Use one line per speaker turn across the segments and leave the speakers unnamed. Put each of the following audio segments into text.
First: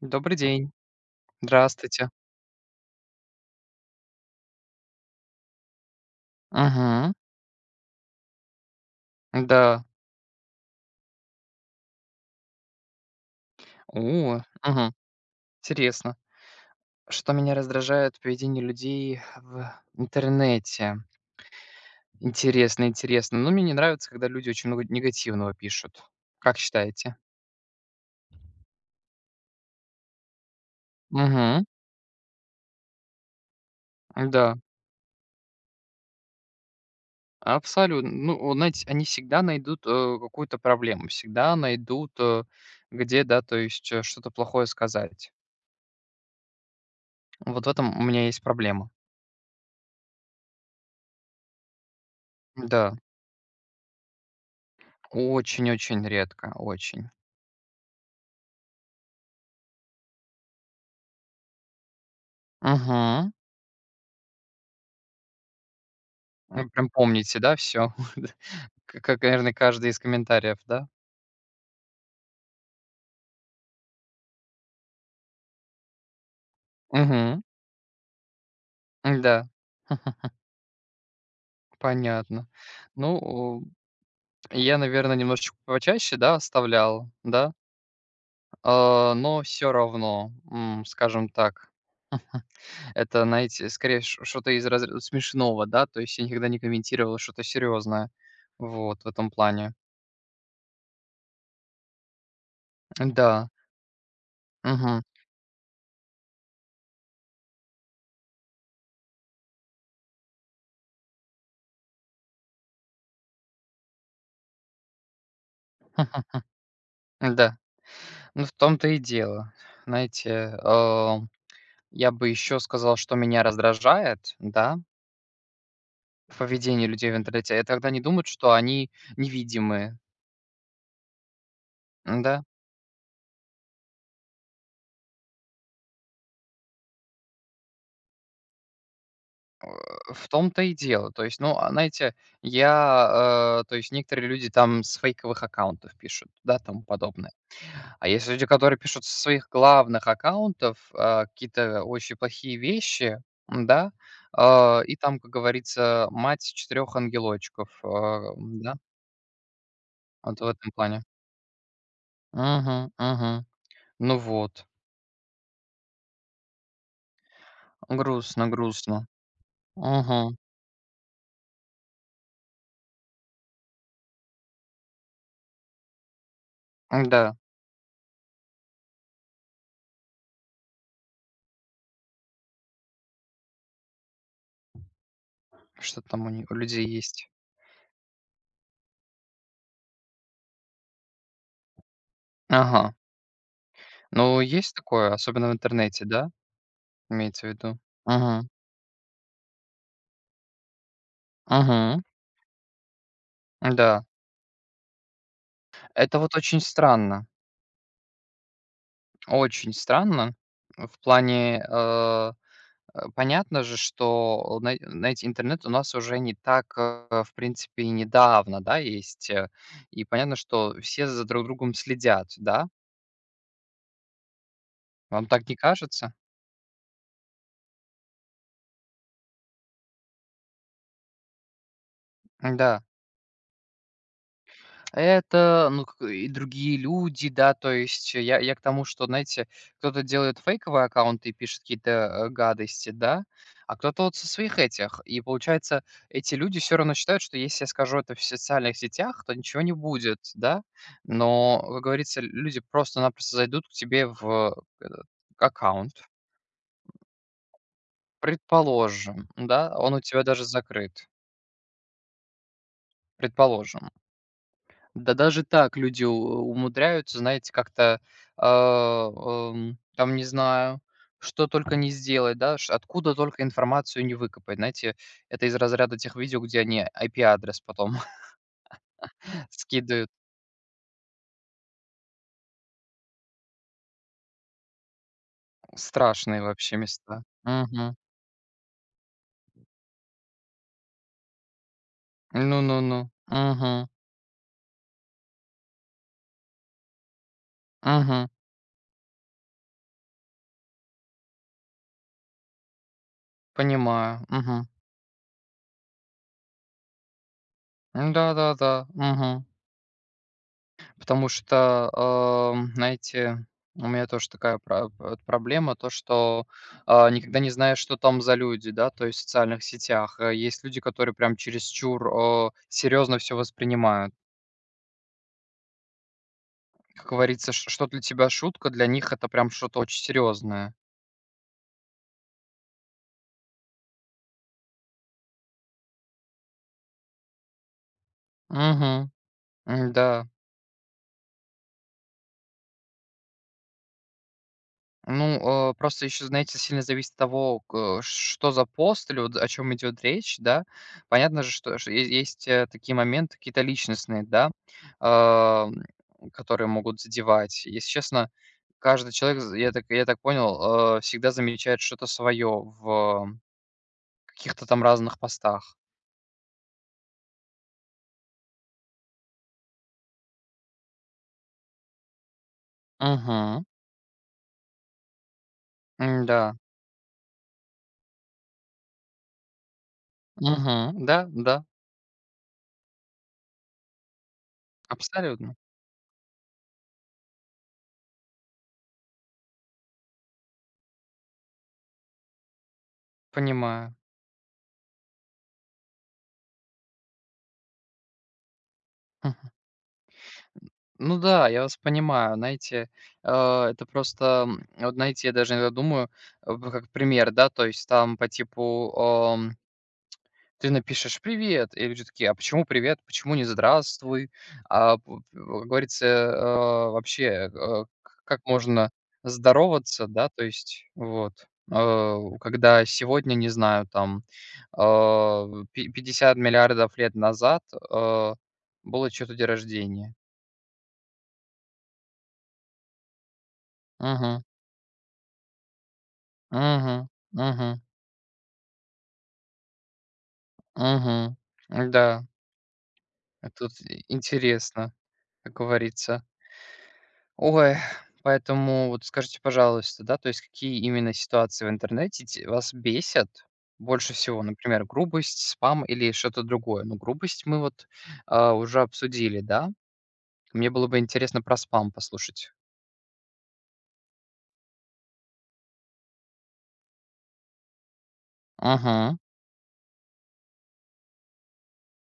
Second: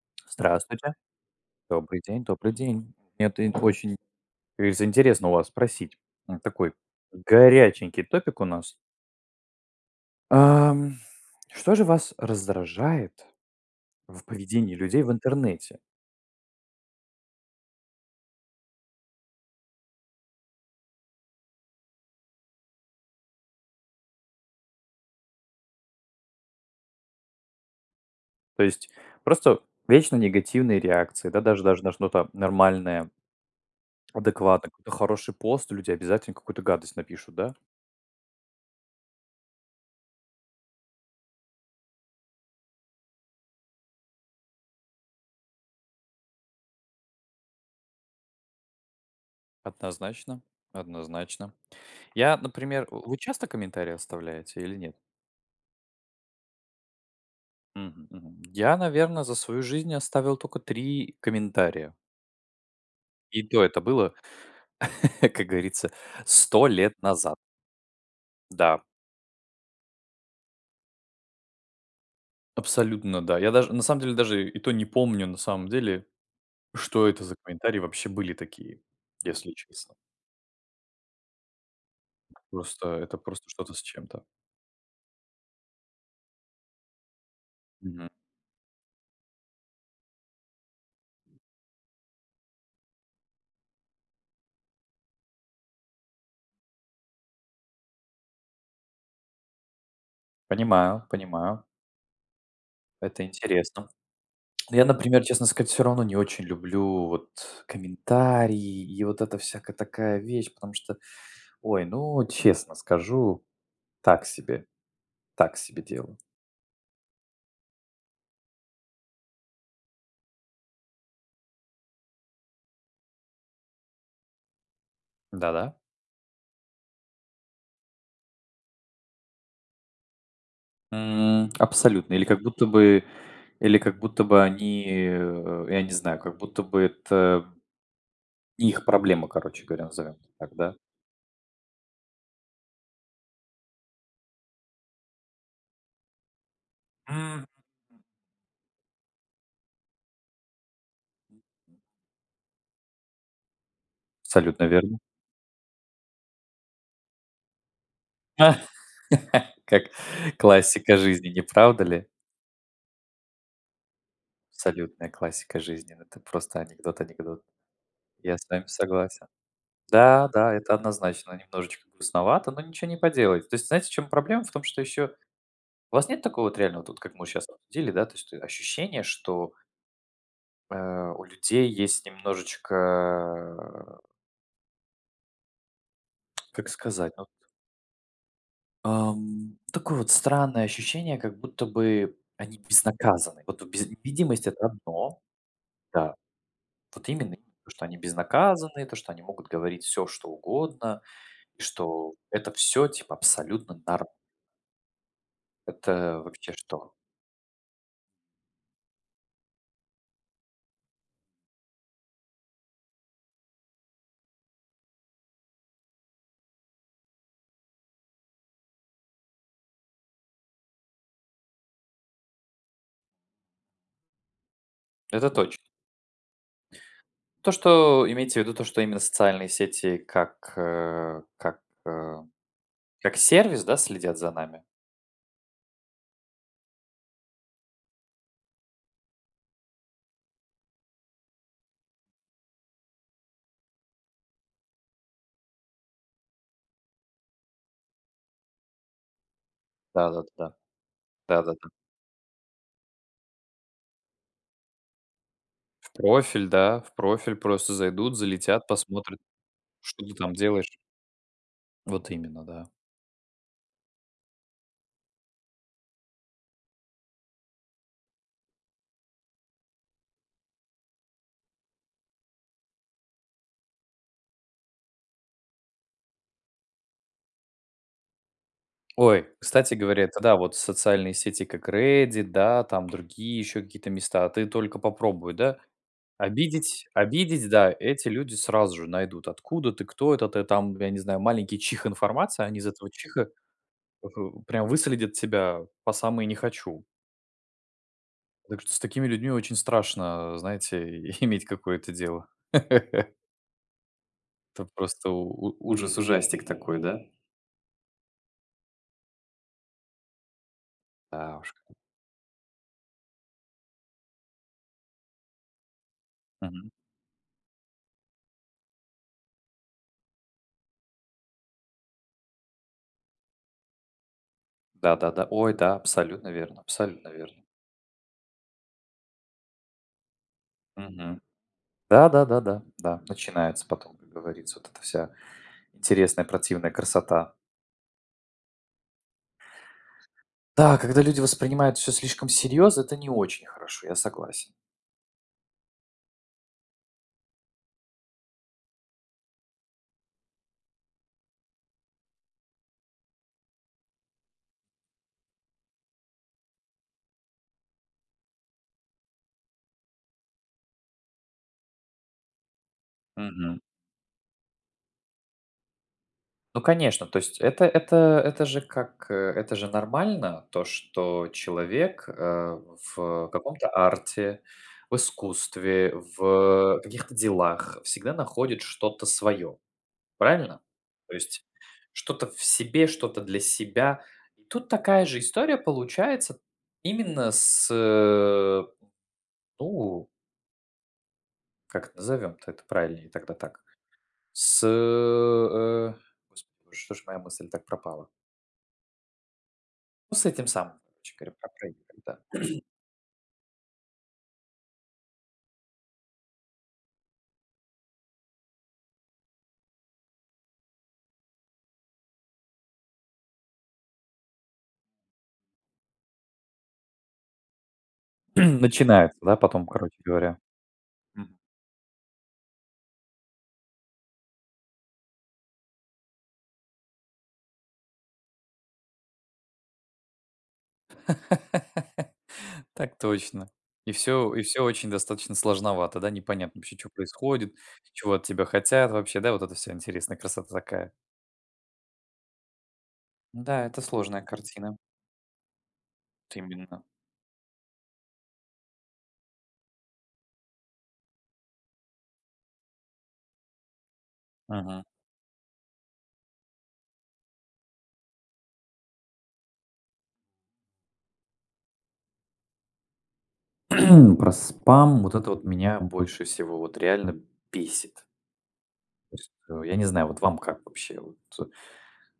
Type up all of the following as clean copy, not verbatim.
Добрый день.
Здравствуйте. Добрый
Здравствуйте.
день, добрый день. Мне это очень, как говорится, интересно у вас спросить. Такой
Мгм.
горяченький топик у нас.
Да.
Ам, Что же вас раздражает в
О,
поведении
мгм.
людей в интернете?
Интересно. Что меня раздражает в поведении людей в интернете? Интересно, интересно. Но мне не нравится, когда люди очень много негативного пишут. Как считаете?
То есть просто вечно негативные реакции, да, даже
Мгм.
даже на что-то нормальное,
Да,
адекватное, какой-то хороший пост, люди обязательно какую-то гадость напишут, да?
абсолютно. Ну, вот знаете, они всегда найдут, какую-то проблему, всегда найдут, где, да, то есть, что-то плохое сказать. Вот в этом у меня есть проблема.
Однозначно, однозначно. Я, например,
Да,
вы часто комментарии оставляете или нет?
очень-очень редко, очень.
Мгм, мгм. Я, наверное, за свою жизнь оставил только 3 комментария.
Мгм.
И то это было, как говорится, 100
Вы прям
лет назад.
помните, да, все,
Да,
как, наверное, каждый из комментариев, да?
абсолютно, да. Я даже на самом деле даже и то не помню, на самом деле, что это за
Угу,
комментарии вообще были такие,
да.
если честно.
Понятно.
Просто это просто
Ну,
что-то с чем-то.
я, наверное, немножечко почаще, да, оставлял, да,
Мгм.
но все равно, скажем так, это, знаете, скорее ш что-то из разряда смешного, да, то есть я никогда не комментировал что-то серьезное. Вот в этом плане.
Понимаю, понимаю. Это
Да.
интересно. Я,
Мгм.
например, честно сказать, все равно не очень люблю вот комментарии и вот эта всякая такая вещь, потому что, ой, ну, честно скажу. Так себе, так себе дело.
Да. Ну, в том-то и дело. Знаете, я бы еще сказал, что меня раздражает, да.
Да-да.
В поведении людей в интернете. И тогда они думают, что они невидимые.
Абсолютно. Или как
Да,
будто бы или как будто бы они, я не знаю, как будто бы это не их проблема, короче говоря, назовем
в
так,
том-то и
да?
дело. То есть, ну, знаете, то есть некоторые люди там с фейковых аккаунтов пишут, да, тому подобное.
М.
А есть люди, которые пишут со своих главных аккаунтов, какие-то очень плохие вещи, м-да,
Абсолютно
и
верно.
там, как говорится, мать четырех ангелочков, м-да,
Как
вот в этом
классика
плане.
жизни, не правда ли?
Мгм, мгм. Ну вот,
Абсолютная классика жизни. Это просто анекдот, анекдот. Я с
грустно,
вами
грустно.
согласен. Да,
Мгм,
да, это однозначно немножечко грустновато, но ничего не поделать. То есть знаете, в чём проблема? В том, что еще у вас нет такого вот реального тут, как мы
да.
сейчас обсудили, да, то есть ощущение, что, э, у людей есть немножечко,
Что там у них у
как
людей
сказать, ну,
есть.
такое вот странное ощущение, как будто бы они
Ага.
безнаказаны. Вот без
Ну,
это
есть такое,
одно,
особенно в интернете,
да,
да,
вот именно
имеется в
то,
виду?
что они
Мгм.
безнаказаны, то, что они могут говорить все, что угодно, и
Мгм.
что это все типа абсолютно
Да.
норм. Это
Это вот
вообще что?
очень странно в плане, понятно же, что, на знаете, интернет у нас уже не так, в принципе, и недавно, да, есть, и понятно, что все за друг другом следят, да? Вам
Это
так не
точно.
кажется?
То, что имеете в виду, то, что именно социальные сети э
Да.
Как сервис, да, следят за нами?
Это, ну, к и другие люди, да, то есть я к тому, что, знаете, кто-то делает фейковые аккаунты и пишет какие-то, гадости, да, а кто-то вот со своих этих. И получается, эти люди все равно считают, что если я скажу это в социальных сетях, то ничего не будет,
Да-да-да.
да. Но,
Да-да-да.
как говорится, люди просто-напросто зайдут к тебе в этот
В
аккаунт.
профиль, да, в профиль просто зайдут, залетят, посмотрят,
Предположим, да, он у
что ты
тебя
там
даже
делаешь.
закрыт.
Вот именно, да.
Предположим. Да даже так люди у умудряются, знаете, как-то, а, там, не знаю, что только не сделать, да, ш откуда только информацию не выкопать. Знаете, это из разряда тех видео, где они IP-адрес потом
Ой, кстати говоря,
скидывают.
это да, вот социальные сети, как Reddit, да, там другие еще какие-то места. А ты только попробуй, да,
Страшные вообще
обидеть,
места.
обидеть, да,
Мгм.
эти люди сразу же найдут, откуда ты, кто это, ты там, я не знаю, маленький чих информации, а они из этого
Ну-ну-ну.
чиха
Мгм.
э, прям выследят тебя по самые не хочу.
Мгм.
Так что с такими людьми очень страшно, знаете, иметь какое-то дело. Это
Понимаю. Мгм.
просто ужас-ужастик такой, да?
Да-да-да. Мгм. Потому
Да уж.
что, знаете, у меня тоже такая пра вот проблема, то, что,
Мгм.
никогда не знаешь, что там за люди, да, то есть в социальных сетях. Есть люди, которые прям чересчур, серьезно все воспринимают.
Да-да-да. Ой, да, абсолютно верно,
Как
абсолютно верно.
говорится, ш что для тебя шутка, для них это прям что-то очень серьезное.
Мгм. Да-да-да-да, да, да, да, да. Начинается потом, как говорится, вот эта вся интересная противная красота.
Угу, да.
Да, когда люди воспринимают все слишком серьезно, это не очень хорошо, я согласен.
Ну, просто еще, знаете, сильно зависит от того, к что за пост или вот о чем идет речь, да. Понятно же, что ш е есть, такие моменты какие-то личностные, да, ам, которые могут задевать. Если честно, каждый человек, з я так понял, всегда замечает что-то свое в
Мгм.
каких-то там разных постах.
Ну, конечно, то есть это это же как, это же нормально, то, что человек, в
Угу.
каком-то арте, в искусстве,
Да.
в каких-то делах всегда находит что-то свое, правильно?
Угу.
То
Да,
есть
да,
что-то в себе, что-то для себя. И тут такая же
абсолютно.
история получается именно с, ну, как это назовем-то это правильнее тогда так,
Понимаю.
с, господи, что ж моя мысль так пропала? Ну, с этим самым, короче
Ну
говоря, про
да, я вас
трейдеров, да.
понимаю. Знаете, э, это просто, вот знаете, я даже иногда думаю, э, п как пример, да, то есть там по типу, ты напишешь "Привет", и люди такие: "А почему привет? Почему не здравствуй?" А, п п Как говорится, вообще, э, к как можно
Начинается, да, потом, короче
здороваться, да,
говоря.
то есть вот,
Мгм.
когда сегодня, не знаю, там, а, пи 50 миллиардов лет назад, э, было что то день рождения.
Так точно. И все, и
Мгм.
все очень достаточно сложновато, да, непонятно вообще, что
Мгм,
происходит,
мгм,
чего от тебя хотят вообще, да, вот это вся интересная красота такая.
мгм. Да,
Да,
это вот
это
и
сложная картина.
интересно, как говорится.
Вот именно.
Ой, поэтому вот скажите, пожалуйста, да, то есть какие именно ситуации в интернете те вас бесят больше всего?
Мгм.
Например, грубость, спам или что-то другое? Ну, грубость мы вот, уже обсудили, да? Мне было бы интересно про спам послушать.
Про спам, вот это вот меня больше всего вот реально бесит. То
Мгм.
есть, я не знаю, вот вам как вообще вот,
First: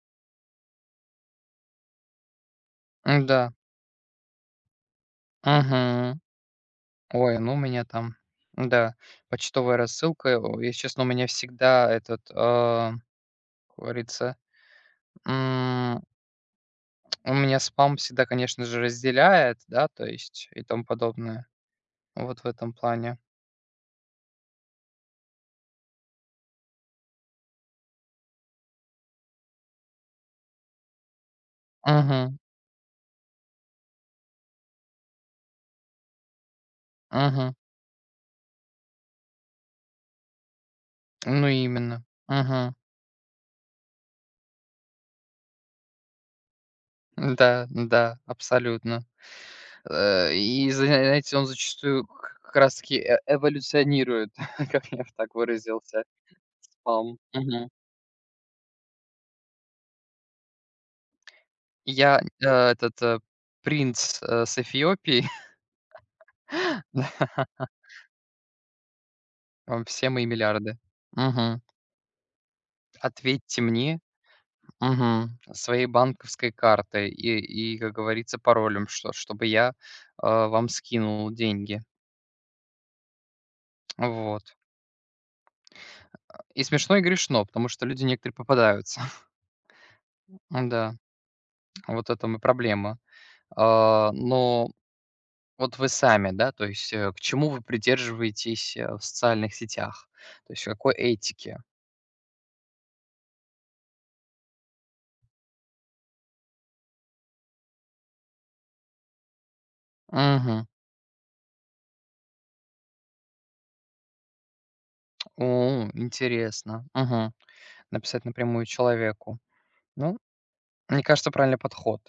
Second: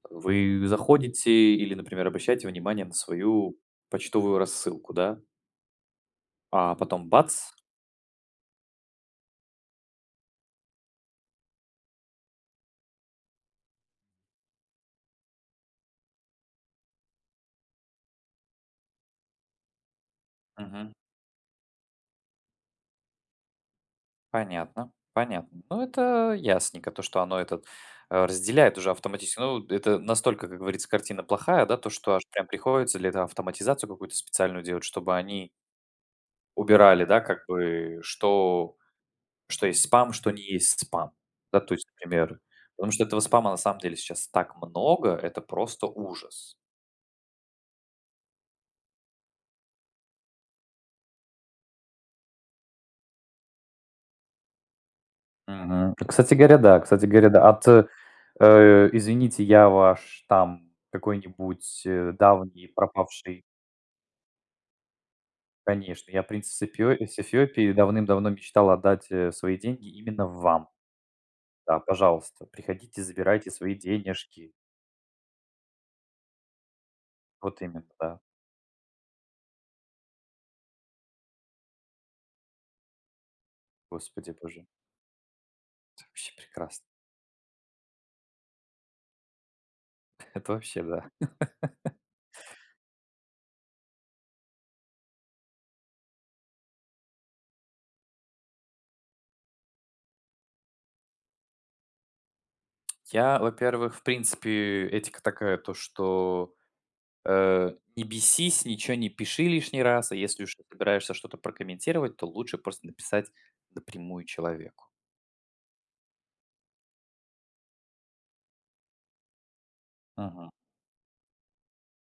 Вы заходите или, например, обращаете внимание на
Да.
свою почтовую рассылку, да,
Мгм.
а потом
Ой,
бац.
ну у меня там, да, почтовая рассылка. О, если честно, у меня всегда этот, говорится, м, у меня спам всегда, конечно же, разделяет, да, то есть и тому
Мгм.
подобное. Вот в этом плане.
Понятно, понятно. Ну, это ясненько, то, что оно этот разделяет уже автоматически. Ну, вот это настолько, как говорится, картина плохая, да, то, что аж
Мгм,
прям приходится для этого автоматизацию какую-то специальную делать, чтобы они убирали, да, как
мгм.
бы, что, есть спам, что не есть спам.
Ну,
Да, то есть,
именно.
например,
Мгм.
потому что этого спама на самом деле сейчас так много, это просто ужас.
Да, да, абсолютно. И знаете, он зачастую к как раз таки эволюционирует, как я б так
Мгм.
выразился,
Кстати говоря, да. Кстати
спам.
говоря, да. От,
Мгм.
извините, я ваш там какой-нибудь,
Я, э,
давний
этот,
пропавший.
принц, с Эфиопии.
Конечно, я принцесса Пио из
Да,
Эфиопии давным-давно мечтал отдать, свои
вам
деньги
все
именно
мои
вам.
миллиарды. Мгм.
Да, пожалуйста, приходите, забирайте
"Ответьте
свои
мне",
денежки.
мгм, своей банковской картой и
Вот именно,
как
да.
говорится, паролем, чтобы я, вам скинул деньги.
Господи
Вот.
боже, это вообще
И
прекрасно.
смешно, и грешно, потому что люди некоторые попадаются.
Это вообще,
Да,
да.
вот это этом и проблема. А, но вот вы сами, да, то есть, к чему вы придерживаетесь, в социальных сетях? То есть какой этики?
Я, во-первых, в принципе, этика такая, то что Э, не бесись, ничего не пиши лишний раз, а если уж ты
Мгм.
собираешься что-то прокомментировать, то лучше просто написать напрямую человеку.
О, интересно. Мгм. Написать напрямую человеку. Ну,
Мгм.
мне кажется, правильный подход.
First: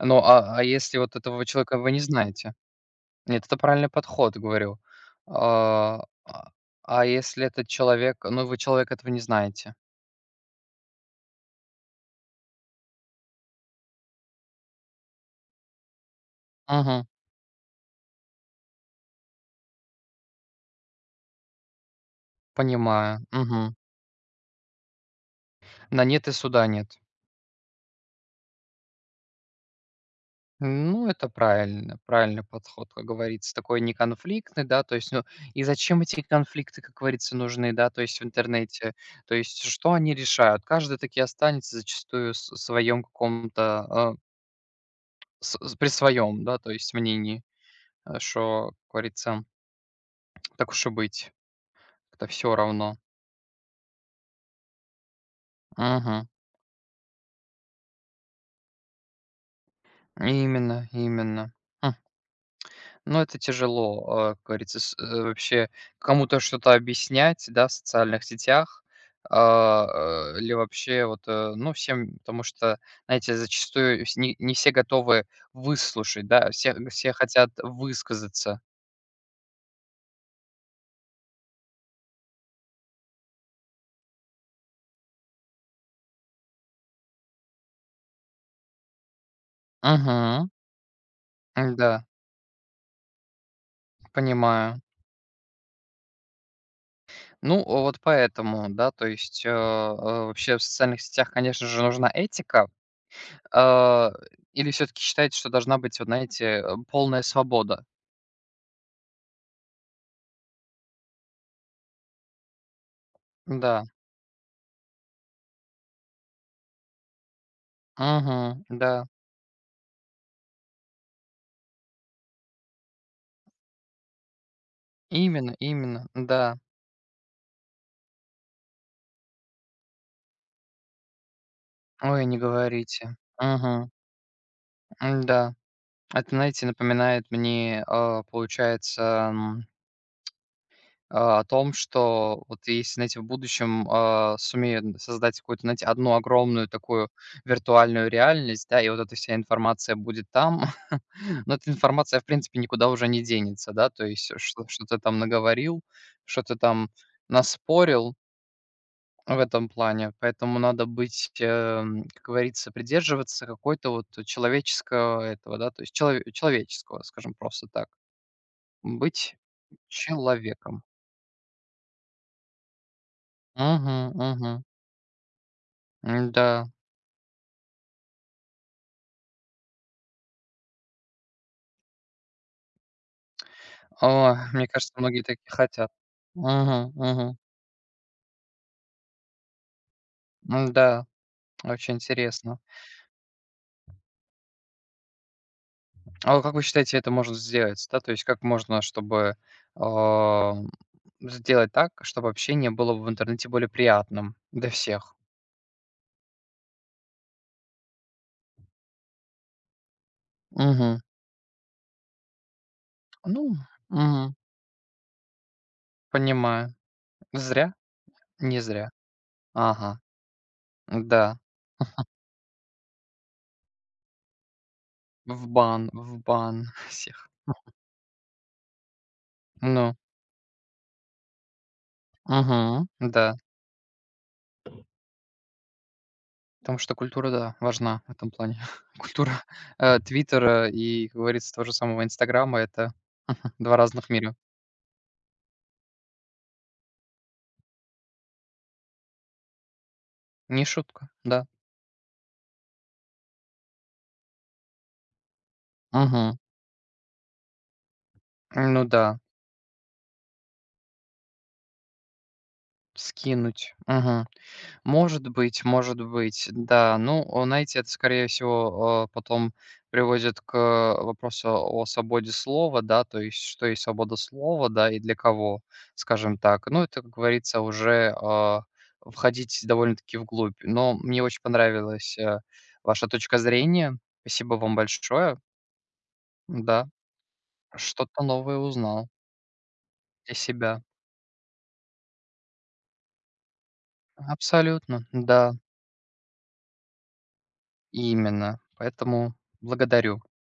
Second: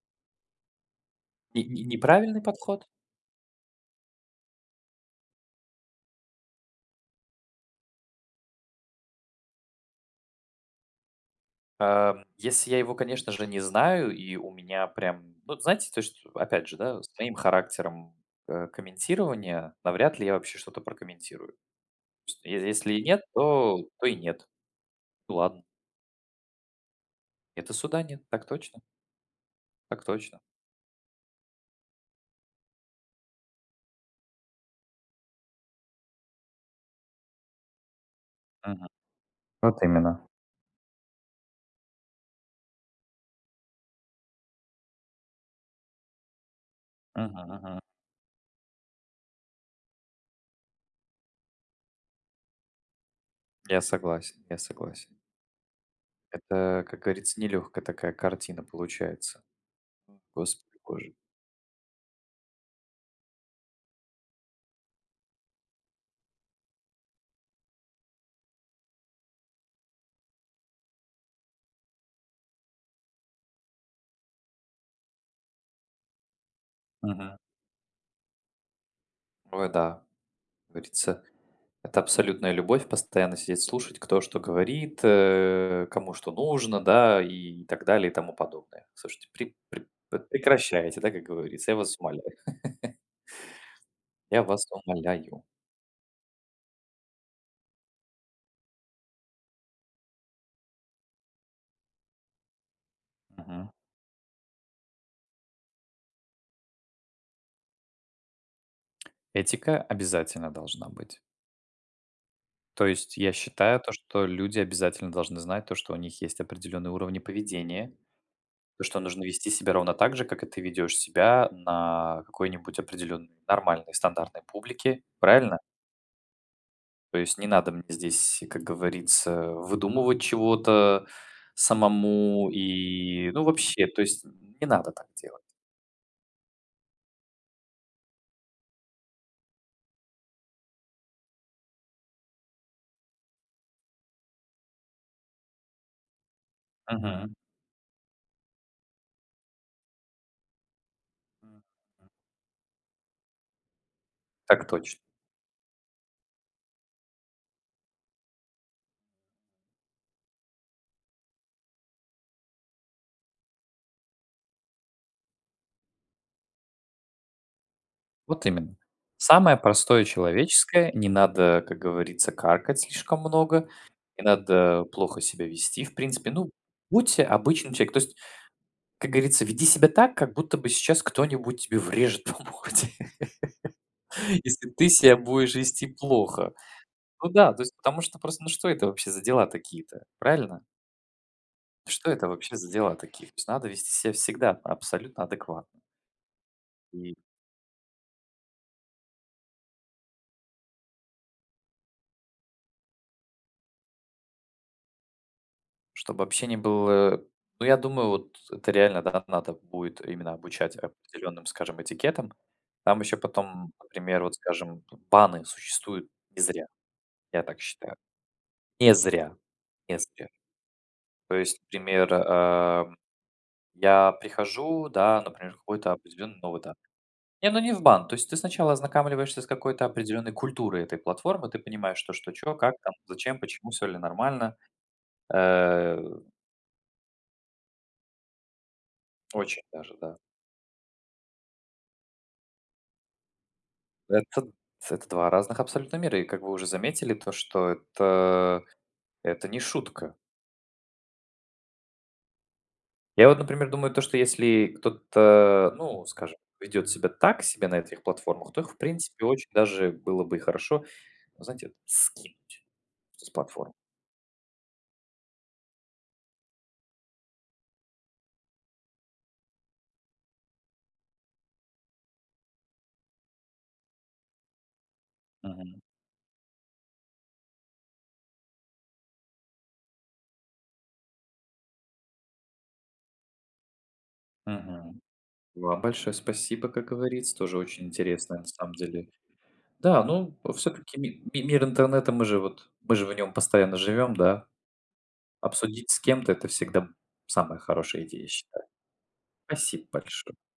Ну, если вот этого
Не-
человека
не-
вы не
неправильный
знаете?
подход.
Нет, это правильный подход, говорю. А, а Если этот человек, ну, вы человека этого не знаете?
Если я его, конечно же, не знаю, и у меня прям, ну, знаете, то есть, опять же, да,
Мгм.
с моим характером комментирования, навряд ли я вообще что-то прокомментирую. То есть, если и
Понимаю.
нет,
Мгм.
то и нет. Ну ладно,
На нет и суда нет.
это суда нет, так точно, так точно.
Ну, это правильно, правильный подход, как говорится, такой неконфликтный, да, то есть, ну, и зачем эти конфликты, как говорится, нужны, да, то есть в
Мгм.
интернете, то есть
Вот
что они
именно.
решают? Каждый таки останется зачастую с в своем каком-то, э, с при своем, да, то есть
Мгм,
мнении,
мгм.
как говорится, так уж и быть, это все равно.
Я согласен, я согласен.
Мгм.
Это, как говорится, нелегкая такая картина получается. Господи
Именно,
боже.
именно. Хм. Ну, это тяжело, как говорится, вообще кому-то что-то объяснять, да, в социальных сетях, а, или вообще вот, ну, всем, потому что, знаете, зачастую вс не все готовы выслушать, да, все
Мгм.
хотят высказаться.
Ой, да, как говорится, это абсолютная любовь, постоянно сидеть слушать, кто что говорит, кому что нужно, да, и так далее, и тому подобное. Слушайте,
Угу,
прекращайте, да, как говорится, я вас
да,
умоляю. Я вас
понимаю.
умоляю.
Ну, вот поэтому, да, то есть, вообще в социальных сетях, конечно же, нужна этика.
Мгм.
А, Или все таки считаете, что должна быть, вот знаете, полная свобода?
Этика обязательно должна быть. То есть я считаю
Да.
то, что люди обязательно должны знать то, что у них есть определенные уровни поведения.
Угу.
То, что
Да.
нужно вести себя ровно так же, как и ты ведешь себя на какой-нибудь определенной нормальной стандартной публике,
Именно,
правильно?
именно. Да.
То есть не надо мне здесь, как говорится, выдумывать чего-то
Ой, не
самому
говорите.
и, ну, вообще,
Угу,
то есть не надо так делать.
да. Это, знаете, напоминает мне, получается, о том, что вот если, знаете, в будущем, сумеют создать какую-то, знаете, одну огромную такую
Мгм.
виртуальную реальность, да, и вот эта вся информация будет там, но эта информация, в принципе, никуда уже не денется, да, то есть
Так
что что ты
точно.
там наговорил, что ты там наспорил в этом плане. Поэтому надо быть, как говорится, придерживаться какой-то вот человеческого этого, да, то есть человеческого, скажем просто так.
Вот именно.
Быть
Самое простое
человеком.
человеческое, не надо, как говорится, каркать слишком много,
Угу,
не
мгм.
надо плохо себя вести, в принципе.
М-да.
Ну, будьте обычным человеком. То есть как говорится, веди себя так, как будто бы сейчас кто-нибудь тебе врежет по морде,
О, мне
если ты
кажется,
себя
многие такие
будешь вести
хотят.
плохо.
Угу,
Ну
угу,
да, то есть потому что просто, ну что это вообще за дела такие-то, правильно?
да, очень
Что это вообще
интересно.
за дела такие? То есть надо вести себя всегда абсолютно адекватно.
А вот как вы считаете, это
И
можно сделать? Да, то есть как можно, чтобы, ам, сделать так, чтобы общение было в интернете более приятным для всех?
чтобы общение было, ну я думаю, вот это реально, да, надо будет именно обучать
Угу.
определенным, скажем, этикетам. Там еще
Ну,
потом, например, вот,
мгм,
скажем, баны существуют не зря,
понимаю.
я так
Зря?
считаю.
Не зря.
Не зря, не
Ага,
зря. То
да.
есть, например, я прихожу, да,
В
например, в
бан,
какой-то
в
определенный, ну, вот,
бан
да.
всех.
Не, ну не в бан. То есть ты сначала ознакомливаешься с какой-то
Ну,
определенной культурой этой платформы, ты понимаешь, что что, чё, как
угу,
там,
да.
зачем, почему, все ли нормально. Э,
Потому что культура, да, важна в этом плане. Культура,
Очень даже, да.
"Твиттера" и, как говорится, того же самого "Инстаграма" — это 2 разных мира.
Это, это два разных абсолютно мира. И как вы уже заметили, то, что это не шутка.
Не шутка, да.
Я вот, например, думаю, то, что если кто-то, ну, скажем,
Мгм.
ведет себя так себе на этих платформах, то их, в
Ну да,
принципе, очень даже было бы и хорошо, ну, знаете, скинуть, с платформ.
скинуть. Мгм. Может быть, да. Ну, о, знаете, это, скорее всего, потом приводит к вопросу о свободе слова, да, то есть что есть свобода слова, да, и для кого,
Мгм.
скажем так. Ну, это, как говорится, уже входить довольно-таки вглубь. Но мне очень понравилась ваша точка зрения. Спасибо вам
Мгм.
большое.
Вам большое спасибо, как
Да,
говорится, тоже очень
что-то
интересно на
новое
самом
узнал
деле. Да,
для
ну
себя.
все-таки мир интернета, мы же в нем постоянно живем, да.
Абсолютно, да,
Обсудить с кем-то это всегда самая хорошая идея, я
именно.
считаю.
Поэтому
Спасибо
благодарю.
большое.